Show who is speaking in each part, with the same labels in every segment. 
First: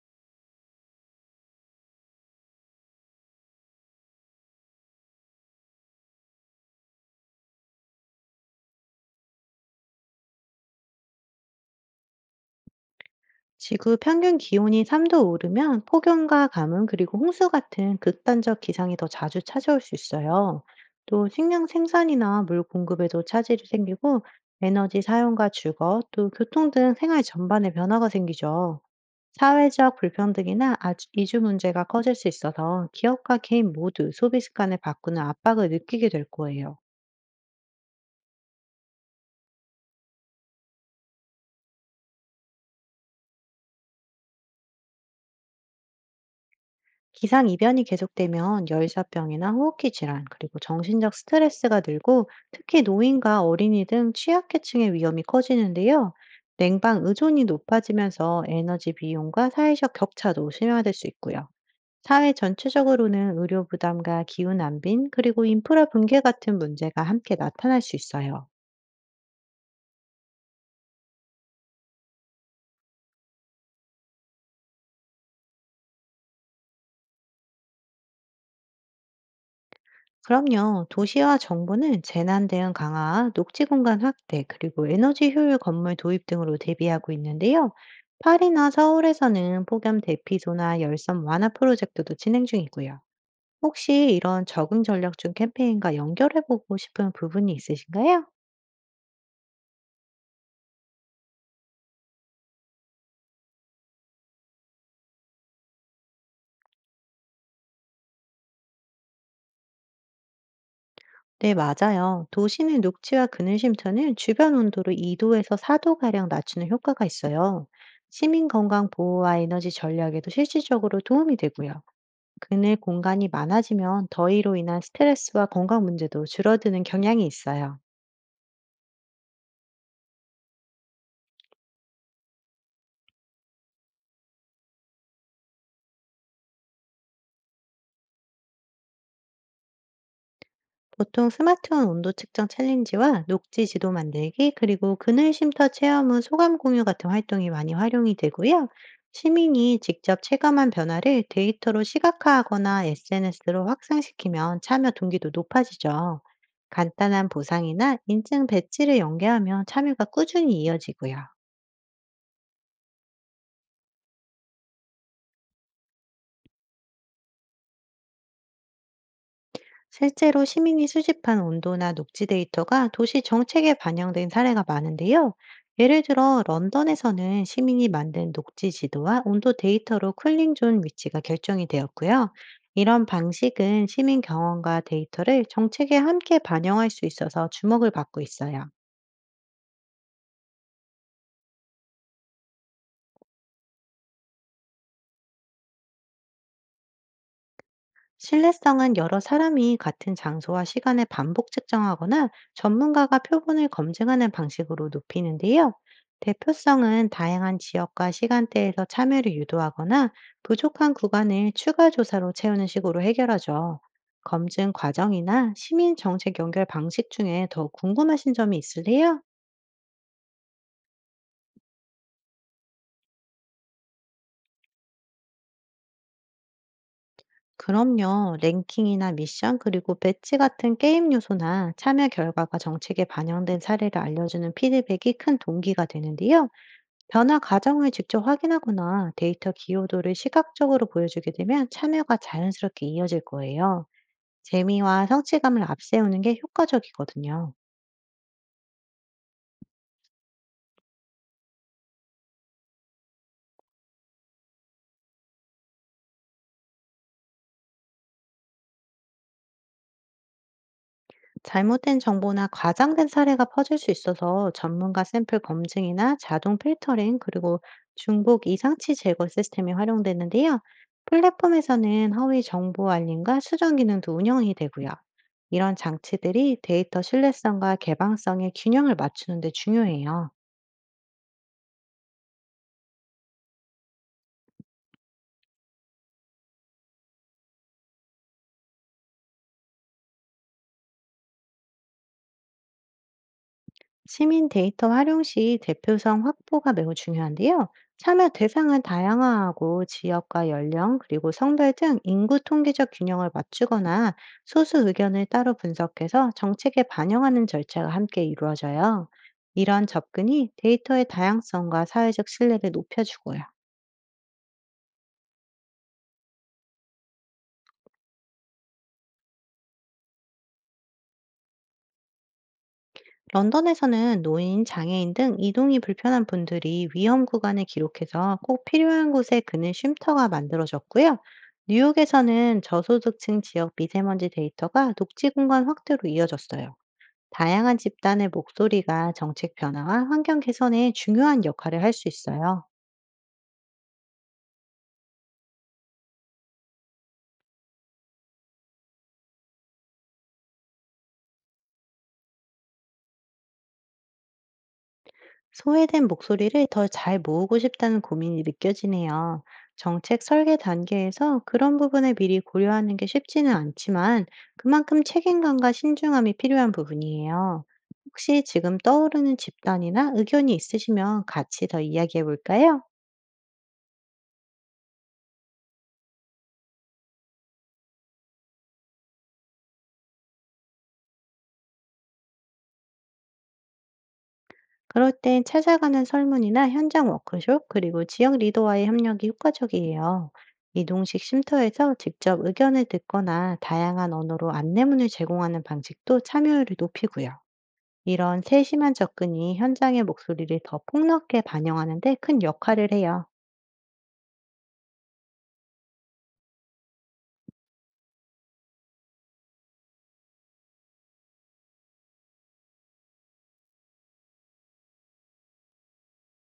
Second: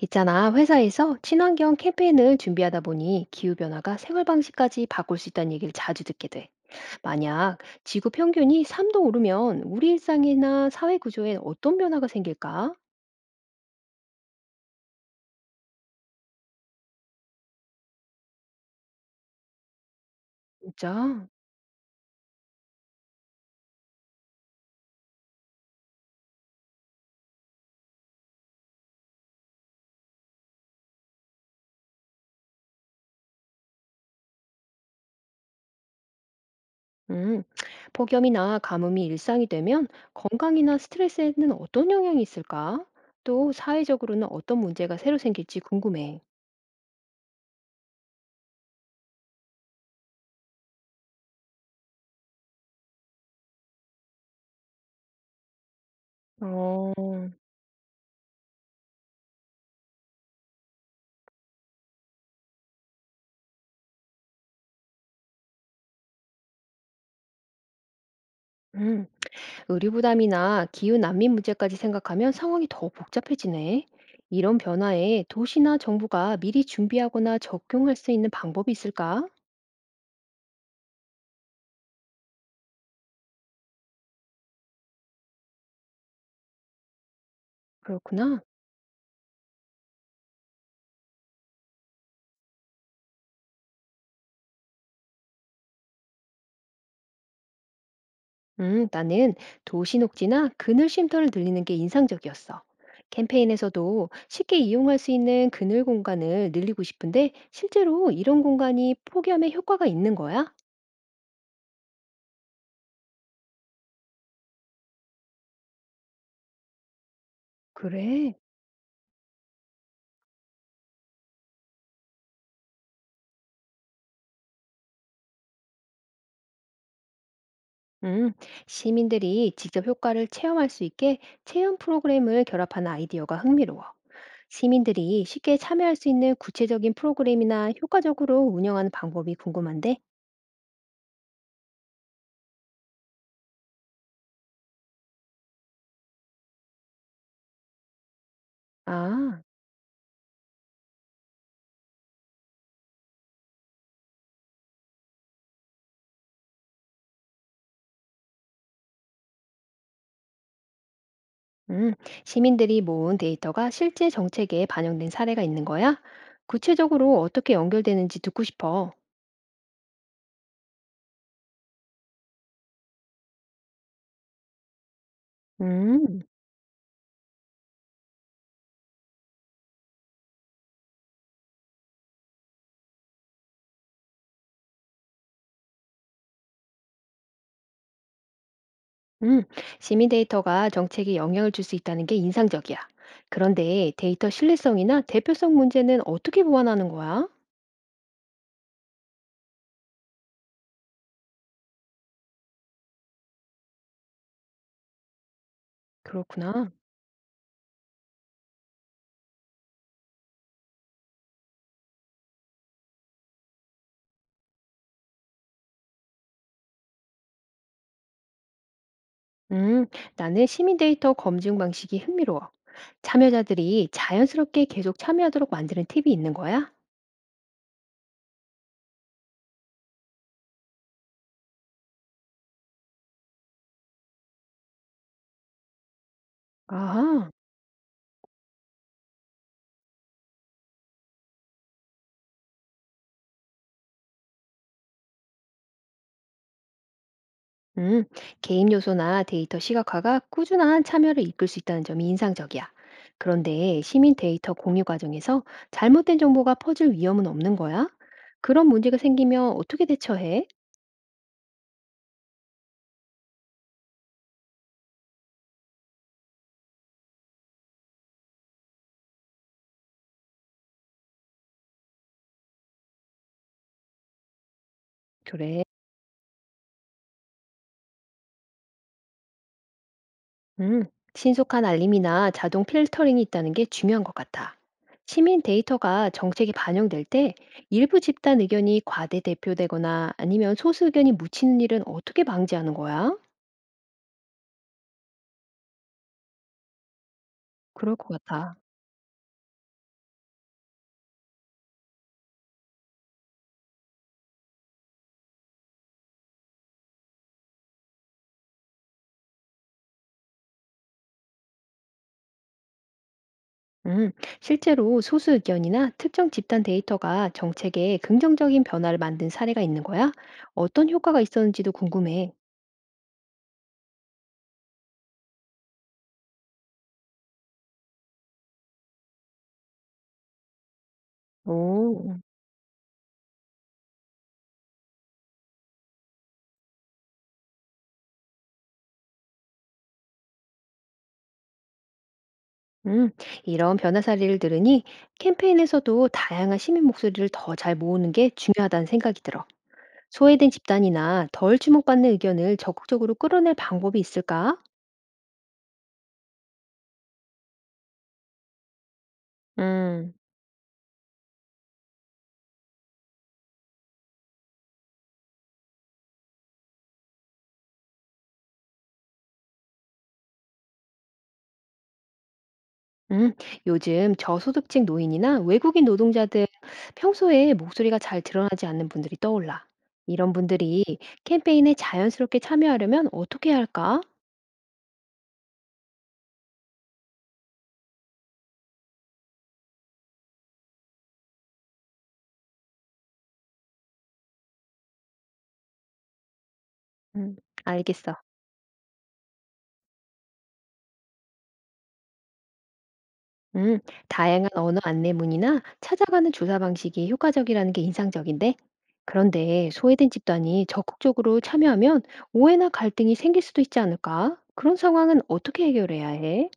Speaker 1: 있잖아, 회사에서 친환경 캠페인을 준비하다 보니 기후변화가 생활 방식까지 바꿀 수 있다는 얘기를 자주 듣게 돼. 만약 지구 평균이 3도 오르면 우리 일상이나 사회 구조에 어떤 변화가 생길까?
Speaker 2: 지구 평균 기온이 3도 오르면 폭염과 가뭄 그리고 홍수 같은 극단적 기상이 더 자주 찾아올 수 있어요.
Speaker 1: 진짜?
Speaker 2: 또 식량 생산이나 물 공급에도 차질이 생기고 에너지 사용과 주거, 또 교통 등 생활 전반에 변화가 생기죠. 사회적 불평등이나 이주 문제가 커질 수 있어서 기업과 개인 모두 소비 습관을 바꾸는 압박을 느끼게 될 거예요.
Speaker 1: 음, 폭염이나 가뭄이 일상이 되면 건강이나 스트레스에는 어떤 영향이 있을까? 또 사회적으로는 어떤 문제가 새로 생길지 궁금해.
Speaker 2: 기상이변이 계속되면 열사병이나 호흡기 질환, 그리고 정신적 스트레스가 늘고 특히 노인과 어린이 등 취약계층의 위험이 커지는데요.
Speaker 1: 어,
Speaker 2: 냉방 의존이 높아지면서 에너지 비용과 사회적 격차도 심화될 수 있고요. 사회 전체적으로는 의료 부담과 기후 난빈, 그리고 인프라 붕괴 같은 문제가 함께 나타날 수 있어요.
Speaker 1: 음. 의료 부담이나 기후 난민 문제까지 생각하면 상황이 더 복잡해지네. 이런 변화에 도시나 정부가 미리 준비하거나 적용할 수 있는 방법이 있을까?
Speaker 2: 그럼요. 도시와 정부는 재난 대응 강화, 녹지 공간 확대, 그리고 에너지 효율 건물 도입 등으로 대비하고 있는데요.
Speaker 1: 그렇구나.
Speaker 2: 파리나 서울에서는 폭염 대피소나 열섬 완화 프로젝트도 진행 중이고요. 혹시 이런 적응 전략 중 캠페인과 연결해보고 싶은 부분이 있으신가요?
Speaker 1: 나는 도시 녹지나 그늘 쉼터를 늘리는 게 인상적이었어. 캠페인에서도 쉽게 이용할 수 있는 그늘 공간을 늘리고 싶은데 실제로 이런 공간이 폭염에 효과가 있는 거야?
Speaker 2: 네, 맞아요. 도시는 녹지와 그늘 쉼터는 주변 온도를 2도에서 4도가량 낮추는 효과가 있어요.
Speaker 1: 그래.
Speaker 2: 시민 건강 보호와 에너지 전략에도 실질적으로 도움이 되고요. 그늘 공간이 많아지면 더위로 인한 스트레스와 건강 문제도 줄어드는 경향이 있어요.
Speaker 1: 음, 시민들이 직접 효과를 체험할 수 있게 체험 프로그램을 결합하는 아이디어가 흥미로워. 시민들이 쉽게 참여할 수 있는 구체적인 프로그램이나 효과적으로 운영하는 방법이 궁금한데?
Speaker 2: 보통 스마트폰 온도 측정 챌린지와 녹지 지도 만들기, 그리고 그늘 쉼터 체험은 소감 공유 같은 활동이 많이 활용이 되고요.
Speaker 1: 아,
Speaker 2: 시민이 직접 체감한 변화를 데이터로 시각화하거나 SNS로 확산시키면 참여 동기도 높아지죠. 간단한 보상이나 인증 배지를 연계하면 참여가 꾸준히 이어지고요.
Speaker 1: 음, 시민들이 모은 데이터가 실제 정책에 반영된 사례가 있는 거야? 구체적으로 어떻게 연결되는지 듣고 싶어.
Speaker 2: 실제로 시민이 수집한 온도나 녹지 데이터가 도시 정책에 반영된 사례가 많은데요. 예를
Speaker 1: 음,
Speaker 2: 들어 런던에서는 시민이 만든 녹지 지도와 온도 데이터로 쿨링존 위치가 결정이 되었고요. 이런 방식은 시민 경험과 데이터를 정책에 함께 반영할 수 있어서 주목을 받고 있어요.
Speaker 1: 음, 시민 데이터가 정책에 영향을 줄 수 있다는 게 인상적이야. 그런데 데이터 신뢰성이나 대표성 문제는 어떻게 보완하는 거야?
Speaker 2: 신뢰성은 여러 사람이 같은 장소와 시간에 반복 측정하거나 전문가가 표본을 검증하는 방식으로 높이는데요.
Speaker 1: 그렇구나.
Speaker 2: 대표성은 다양한 지역과 시간대에서 참여를 유도하거나 부족한 구간을 추가 조사로 채우는 식으로 해결하죠. 검증 과정이나 시민 정책 연결 방식 중에 더 궁금하신 점이 있으세요?
Speaker 1: 음, 나는 시민 데이터 검증 방식이 흥미로워. 참여자들이 자연스럽게 계속 참여하도록 만드는 팁이 있는 거야?
Speaker 2: 그럼요. 랭킹이나 미션, 그리고 배치 같은 게임 요소나 참여 결과가 정책에 반영된 사례를 알려주는 피드백이 큰 동기가 되는데요.
Speaker 1: 아하.
Speaker 2: 변화 과정을 직접 확인하거나 데이터 기여도를 시각적으로 보여주게 되면 참여가 자연스럽게 이어질 거예요. 재미와 성취감을 앞세우는 게 효과적이거든요.
Speaker 1: 음, 개입 요소나 데이터 시각화가 꾸준한 참여를 이끌 수 있다는 점이 인상적이야. 그런데 시민 데이터 공유 과정에서 잘못된 정보가 퍼질 위험은 없는 거야? 그런 문제가 생기면 어떻게 대처해?
Speaker 2: 잘못된 정보나 과장된 사례가 퍼질 수 있어서 전문가 샘플 검증이나 자동 필터링, 그리고 중복 이상치 제거 시스템이 활용되는데요. 플랫폼에서는 허위 정보 알림과 수정 기능도 운영이 되고요.
Speaker 1: 그래.
Speaker 2: 이런 장치들이 데이터 신뢰성과 개방성의 균형을 맞추는 데 중요해요.
Speaker 1: 음, 신속한 알림이나 자동 필터링이 있다는 게 중요한 것 같아. 시민 데이터가 정책에 반영될 때 일부 집단 의견이 과대 대표되거나 아니면 소수 의견이 묻히는 일은 어떻게 방지하는 거야?
Speaker 2: 시민 데이터 활용 시 대표성 확보가 매우 중요한데요.
Speaker 1: 그럴 것
Speaker 2: 참여
Speaker 1: 같아.
Speaker 2: 대상을 다양화하고 지역과 연령, 그리고 성별 등 인구 통계적 균형을 맞추거나 소수 의견을 따로 분석해서 정책에 반영하는 절차가 함께 이루어져요. 이런 접근이 데이터의 다양성과 사회적 신뢰를 높여주고요.
Speaker 1: 음, 실제로 소수 의견이나 특정 집단 데이터가 정책에 긍정적인 변화를 만든 사례가 있는 거야? 어떤 효과가 있었는지도 궁금해.
Speaker 2: 런던에서는 노인, 장애인 등 이동이 불편한 분들이 위험 구간을 기록해서 꼭 필요한 곳에 그는 쉼터가 만들어졌고요.
Speaker 1: 오.
Speaker 2: 뉴욕에서는 저소득층 지역 미세먼지 데이터가 녹지 공간 확대로 이어졌어요. 다양한 집단의 목소리가 정책 변화와 환경 개선에 중요한 역할을 할 수 있어요.
Speaker 1: 음, 이런 변화 사례를 들으니 캠페인에서도 다양한 시민 목소리를 더 잘 모으는 게 중요하다는 생각이 들어. 소외된 집단이나 덜 주목받는 의견을 적극적으로 끌어낼 방법이 있을까?
Speaker 2: 소외된 목소리를 더 잘 모으고 싶다는 고민이 느껴지네요.
Speaker 1: 음,
Speaker 2: 정책 설계 단계에서 그런 부분을 미리 고려하는 게 쉽지는 않지만 그만큼 책임감과 신중함이 필요한 부분이에요. 혹시 지금 떠오르는 집단이나 의견이 있으시면 같이 더 이야기해 볼까요?
Speaker 1: 음, 요즘 저소득층 노인이나 외국인 노동자 등 평소에 목소리가 잘 드러나지 않는 분들이 떠올라. 이런 분들이 캠페인에 자연스럽게 참여하려면 어떻게 해야 할까?
Speaker 2: 그럴 땐 찾아가는 설문이나 현장 워크숍, 그리고 지역 리더와의 협력이 효과적이에요. 이동식 쉼터에서 직접 의견을 듣거나 다양한 언어로 안내문을 제공하는 방식도 참여율을 높이고요.
Speaker 1: 음, 알겠어.
Speaker 2: 이런 세심한 접근이 현장의 목소리를 더 폭넓게 반영하는 데 큰 역할을 해요.
Speaker 1: 음, 다양한 언어 안내문이나 찾아가는 조사 방식이 효과적이라는 게 인상적인데, 그런데 소외된 집단이 적극적으로 참여하면 오해나 갈등이 생길 수도 있지 않을까? 그런 상황은 어떻게 해결해야 해?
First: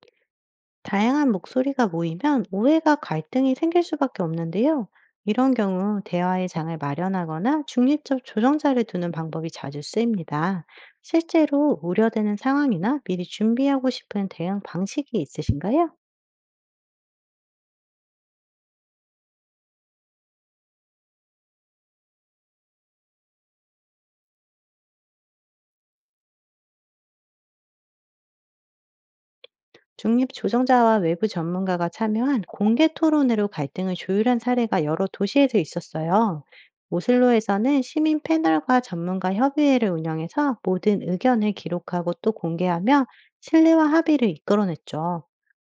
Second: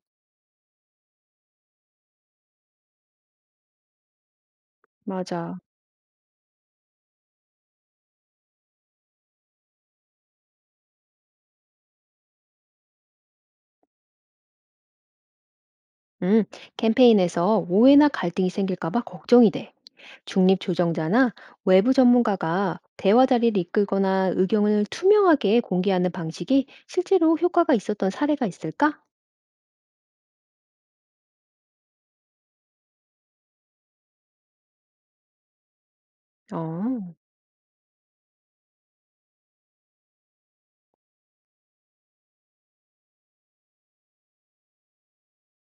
Speaker 2: 다양한 목소리가 모이면 오해가 갈등이 생길 수밖에 없는데요. 이런
Speaker 1: 맞아.
Speaker 2: 경우 대화의 장을 마련하거나 중립적 조정자를 두는 방법이 자주 쓰입니다. 실제로 우려되는 상황이나 미리 준비하고 싶은 대응 방식이 있으신가요?
Speaker 1: 음, 캠페인에서 오해나 갈등이 생길까 봐 걱정이 돼. 중립조정자나 외부 전문가가 대화 자리를 이끌거나 의견을 투명하게 공개하는 방식이 실제로 효과가 있었던 사례가 있을까?
Speaker 2: 중립 조정자와 외부 전문가가 참여한 공개 토론으로 갈등을 조율한 사례가 여러 도시에서 있었어요.
Speaker 1: 어.
Speaker 2: 오슬로에서는 시민 패널과 전문가 협의회를 운영해서 모든 의견을 기록하고 또 공개하며 신뢰와 합의를 이끌어냈죠.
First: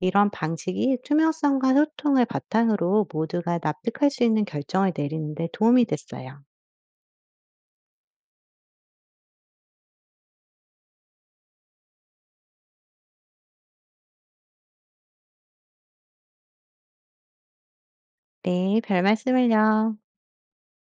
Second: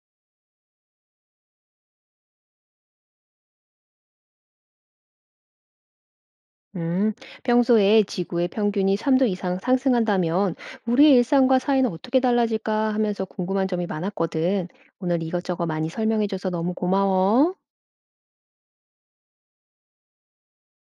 Speaker 2: 이런 방식이 투명성과 소통을 바탕으로 모두가 납득할 수 있는 결정을 내리는 데 도움이 됐어요.
Speaker 1: 음, 평소에 지구의 평균이 3도 이상 상승한다면 우리의 일상과 사회는 어떻게 달라질까 하면서 궁금한 점이 많았거든. 오늘 이것저것 많이 설명해줘서 너무 고마워.
Speaker 2: 네, 별 말씀을요.